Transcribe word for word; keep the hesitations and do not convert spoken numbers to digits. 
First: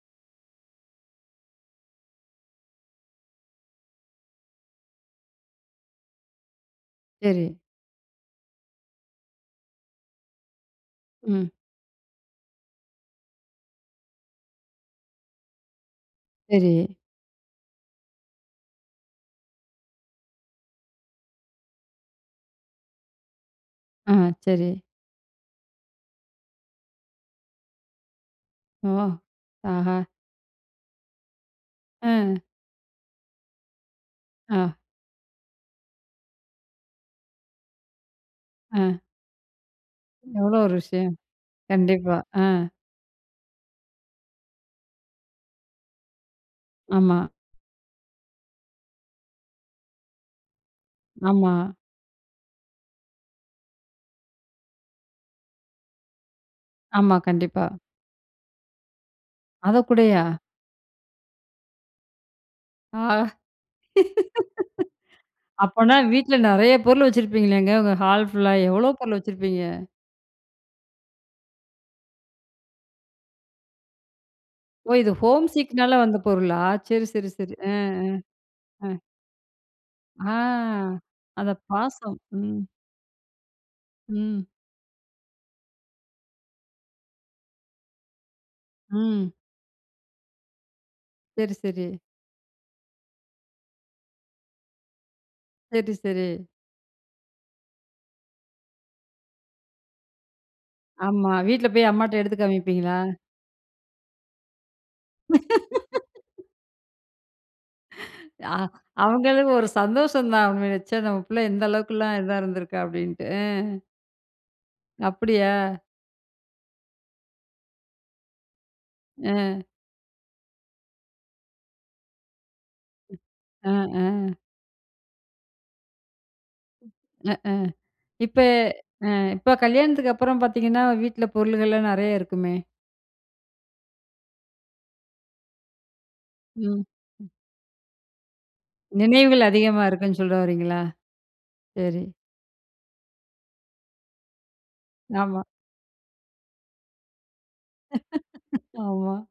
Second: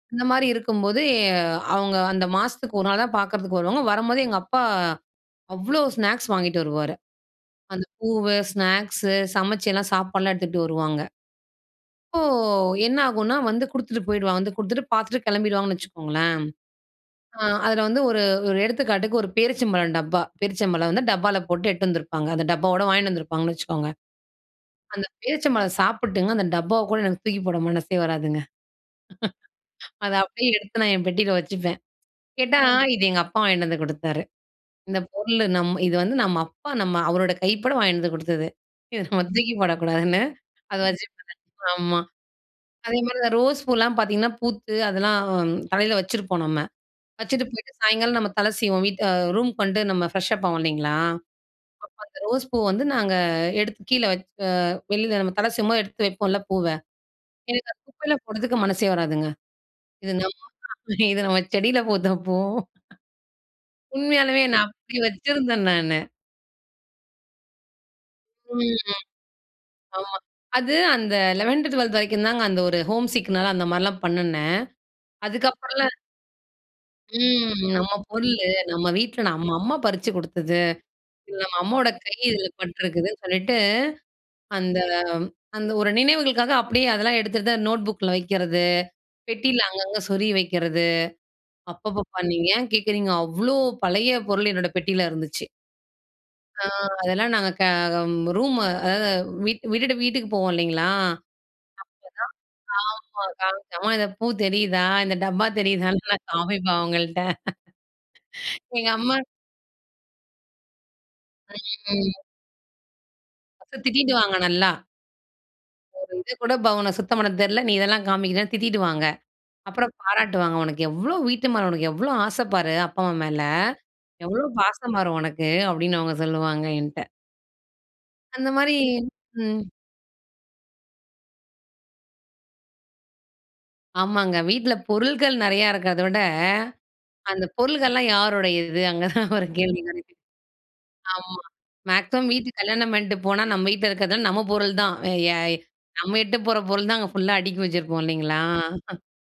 இந்த மாரி இருக்கும்போது, எ அவங்க அந்த மாசத்துக்கு ஒரு நாள் தான் பார்க்கறதுக்கு வருவாங்க. வரும்போது எங்க அப்பா, அவ்வளோ ஸ்நாக்ஸ் வாங்கிட்டு வருவாரு. சரி. அந்த பூவு, ஸ்நாக்ஸு சமைச்சு எல்லாம் சாப்பாடுலாம் எடுத்துட்டு வருவாங்க. ம். அப்போ, என்ன ஆகுனா, வந்து குடுத்துட்டு போயிடுவான், வந்து குடுத்துட்டு பார்த்துட்டு கெளம்பிடுவாங்கன்னு வச்சுக்கோங்களேன். சரி. ஆ அதுல வந்து, ஒரு ஒரு எடுத்துக்காட்டுக்கு ஒரு பேரீச்சம்பழம் டப்பா. பேரீச்சம்பழம் வந்து டப்பால போட்டு எட்டு வந்திருப்பாங்க. அந்த டப்பாவோடு வாங்கீட்டு வந்துருப்பாங்கனு வச்சுக்கோங்க. ஆ, சரி. அந்த பேரிச்சம்பழம் சாப்பிட்டுங்க அந்த டப்பாவை கூட எனக்கு தூக்கி போட மனசே வராதுங்க. ஓஹ், ஆஹா. அத அப்படியே எடுத்து நான் என் பெட்டியில வச்சுப்பேன். ஆ. கேட்டா, "இது எங்க அப்பா வாங்கிட்டு வந்து குடுத்தாரு. ஆ. இந்த பொருள் நம் இது வந்து நம்ம அப்பா நம்ம அவரோட கைப்பட வாங்கிட்டு வந்து குடுத்தது. ஆ. இத நம்ம தூக்கி போடக்கூடாதுன்னு" எவ்வளோ ஒரு அத விஷயம், வச்சுபேன். ஆமா. கண்டிப்பா, ஆ. அதே மாரி இந்த ரோஸ் பூவல்லாம் பாத்தீங்கன்னா, பூத்து அதெல்லாம் தலையில வச்சுருப்போம் நம்ம, ஆமா. வச்சுட்டு போய்ட்டு சாயங்காலம் நம்ம தலை சீவோம் வீட் ரூம்க்கு வந்துட்டு நம்ம ஃப்ரெஷ் அப் ஆவோம் இல்லைங்களா? அப்ப ஆமா. அந்த ரோஸ் பூ வந்து நாங்க எடுத்து கீழ வச்சு அ வெளியில நம்ம தல சீவும் போது எடுத்து வைப்போம்ல பூவ, ஆமா. கண்டிப்பா. எனக்கு அந்த குப்பையெல்லாம் போடுறதுக்கு மனசே வராதுங்க. இது அதக்கூடயா? இது நம்ம செடியில பூத்த பூ. ஆ. உண்மையாலுமே, நான், அப்படி வச்சிருந்தேன் அப்பனா, நானு. வீட்ல நிறைய பொருள் வச்சிருப்பிங்களேங்க, உங்கள் ஹால் ஃபுல்லா, ம். எவ்வளோ பொருள் வச்சிருப்பீங்க. ஆமா. அது, அந்த லெவன்த், டுவல்த் வரைக்கும் தாங்க அந்த ஒரு ஹோம்சிக்னால அந்த மாரிலாம் பண்ணுனேன். ஓ, இது, ஹோம் சிக்னால அதுக்கப்புறலாம் வந்த பொருளா, சரி, சரி, சரி. ம் ஆ. "நம்ம பொருளு, ஆ. நம்ம ஆ. வீட்ல நம்ம அம்மா பறிச்சு ஆ, குடுத்தது. இல்ல அத நம்ம அம்மாவோட கை பாசம். இதில ம். பட்டிருக்குதுன்னு" சொல்லிட்டு ம். அந்த அந்த ஒரு நினைவுகளுக்காக அப்படியே அதெல்லாம் எடுத்துட்டு தான் நோட் புக்குல வைக்கிறது, ம். பெட்டியில அங்கங்கே சொறி வைக்கிறது. சரி, சரி. அப்பப்பப்பா! நீங்க ஏன் கேட்குறீங்க, அவ்வளோ பழைய பொருள் என்னோட பெட்டியில இருந்துச்சு. சரி, சரி. ஆ அதெல்லாம் நாங்க கே ம் ரூம் அதாவது, வீட்டு விட்டுட்டு வீட்டுக்கு போவோம் இல்லைங்களா, ஆமா. வீட்ல போய், அம்மாட்ட எடுத்து அப்ப தான், காமிப்பீங்களா? ஆமா காமிச்சேன். "அம்மா இந்த பூ தெரியுதா? இந்த டப்பா தெரியுதான்னு?" நான் காமிப்பேன் அவங்கள்ட்ட. ஆ. எங்க அம்மா அவங்களு ஒரு சந்தோஷம் தான், "ச்ச, நம்ம பிள்ள எந்த ம். அளவுக்குலாம் இதா இருந்திருக்கா" அப்படின்ட்டு. அ, [unintelligible] திட்டிடுவாங்க நல்லா. அப்படியா? "ஒரு இது கூட [unintelligible] சுத்தம் பண்ண தெரியல. நீ இதெல்லாம் காமிக்கிறன்னு" திட்டிடு வாங்க ம். அப்புறம் பாராட்டுவாங்க. "உனக்கு எவ்வளோ வீட்டு மேல உனக்கு எவ்வளோ ஆசை பாரு! அப்பா, அம்மா மேல! அ, ஆ. எவ்வளோ பாசமாரு உனக்கு." அப்படின்னு அவங்க சொல்வாங்க என்ட்ட. அ, அ, இப்ப அந்த மாரி அ, இப்ப அ ம். கல்யாணத்துக்கு அப்புறம் பாத்தீங்கன்னா, வீட்ல பொருள்கள்லாம் நெறையா இருக்குமே. ஆமாங்க. வீட்ல பொருள்கள் நெறையா இருக்கறத விட, ம். ம். அந்த பொருள்கள்லாம் யாருடையது அங்கேதான் நினைவுகள் ஒரு கேள்வி? அதிகமா இருக்குன்னு சொல்ல வரீங்களா? ஆமா. சரி. மேக்ஸிமம் வீட்டுக்கு கல்யாணம் பண்ணிட்டு போனா நம்ம வீட்ல இருக்கிறதெல்லாம் நம்ம பொருள் தான். வே ய ஆமா. நம்ம இட்டு போற பொருள் தான் அங்க ஃபுல்லா அடுக்கி வச்சிருப்போம் இல்லங்களா. ஆமா.